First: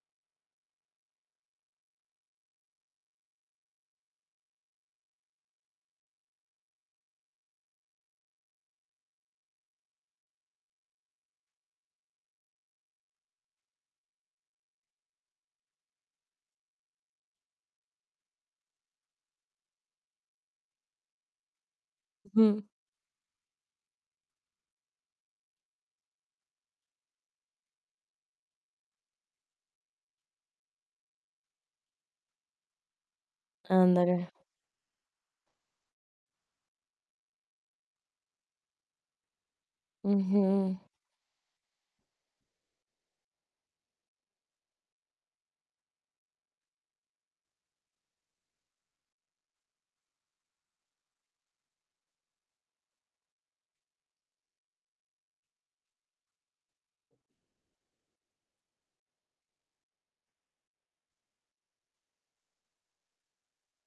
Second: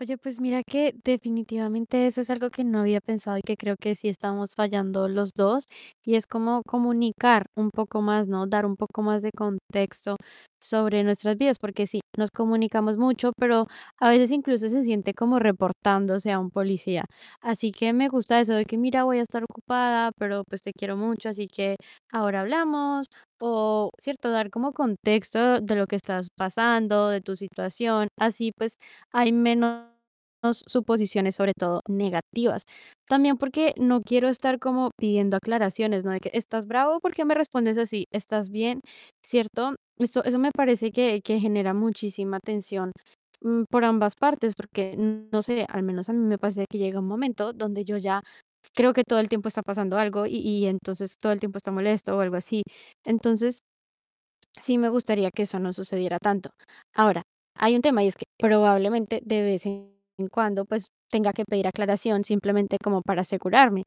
Oye, pues mira que, definitivamente, eso es algo que no había pensado y que creo que sí estamos fallando los dos, y es como comunicar un poco más, ¿no? Dar un poco más de contexto sobre nuestras vidas, porque sí, nos comunicamos mucho, pero a veces incluso se siente como reportándose a un policía. Así que me gusta eso de que mira, voy a estar ocupada, pero pues te quiero mucho, así que ahora Ujú. hablamos. O cierto, dar como contexto de lo que estás pasando, de tu situación. Así pues hay menos suposiciones, sobre todo negativas. También porque no quiero Ándale. estar como pidiendo aclaraciones, ¿no? De que, ¿estás bravo? ¿Por qué me respondes así? ¿Estás bien? ¿Cierto? Eso eso me Ujú. parece que que genera muchísima tensión, mm, por ambas partes, porque no sé, al menos a mí me pasa de que llega un momento donde yo ya creo que todo el tiempo está pasando algo, y y entonces todo el tiempo está molesto o algo así. Entonces, sí me gustaría que eso no sucediera tanto. Ahora, hay un tema y es que probablemente de vez en cuando, pues tenga que pedir aclaración simplemente como para asegurarme.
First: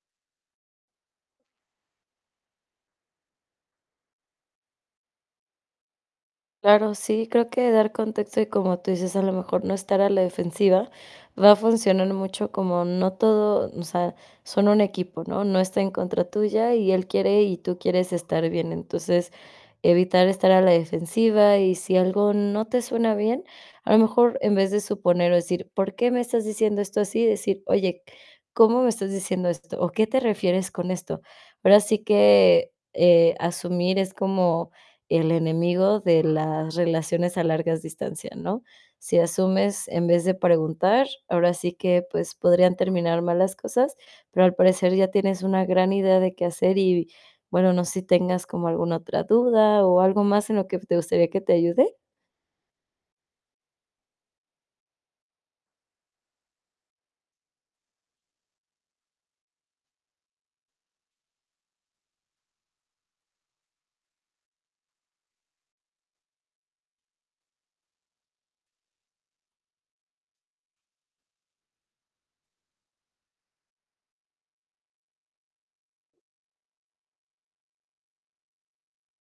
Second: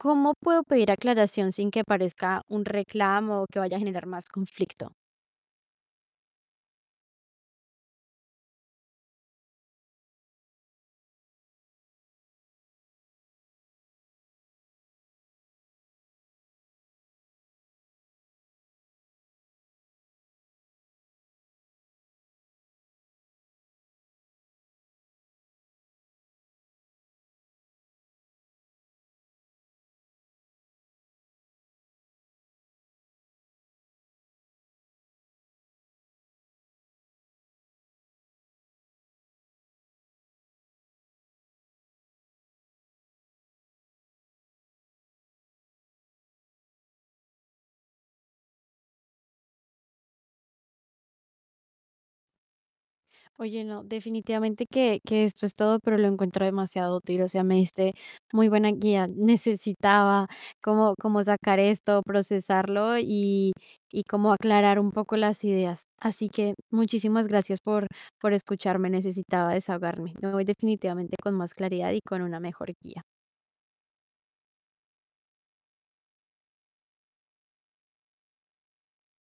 ¿Cómo puedo pedir aclaración sin que parezca un reclamo o que vaya a generar más conflicto? Claro, sí, creo que dar contexto y como tú dices, a lo mejor no estar a la defensiva va a funcionar mucho como no todo o sea, son un equipo, ¿no? No está en contra tuya, y él quiere y tú quieres estar bien. Entonces, evitar estar a la defensiva y si algo no te suena bien, a lo mejor en vez de suponer o decir: "¿Por qué me estás diciendo esto así?" Decir: "Oye, ¿cómo me estás diciendo esto? ¿O qué te refieres con esto?". Ahora sí que, eh, asumir es como el enemigo de las relaciones a largas distancias, ¿no? Si asumes en vez de preguntar, ahora sí que, pues, podrían terminar mal las cosas, pero al parecer ya tienes una gran idea de qué hacer y bueno, no sé si tengas como alguna otra duda o algo más en lo que te gustaría que te ayude. Oye, no, definitivamente que que esto es todo, pero lo encuentro demasiado útil. O sea, me diste muy buena guía. Necesitaba cómo cómo sacar esto, procesarlo y y cómo aclarar un poco las ideas. Así que muchísimas gracias por por escucharme. Necesitaba desahogarme. Me voy definitivamente con más claridad y con una mejor guía.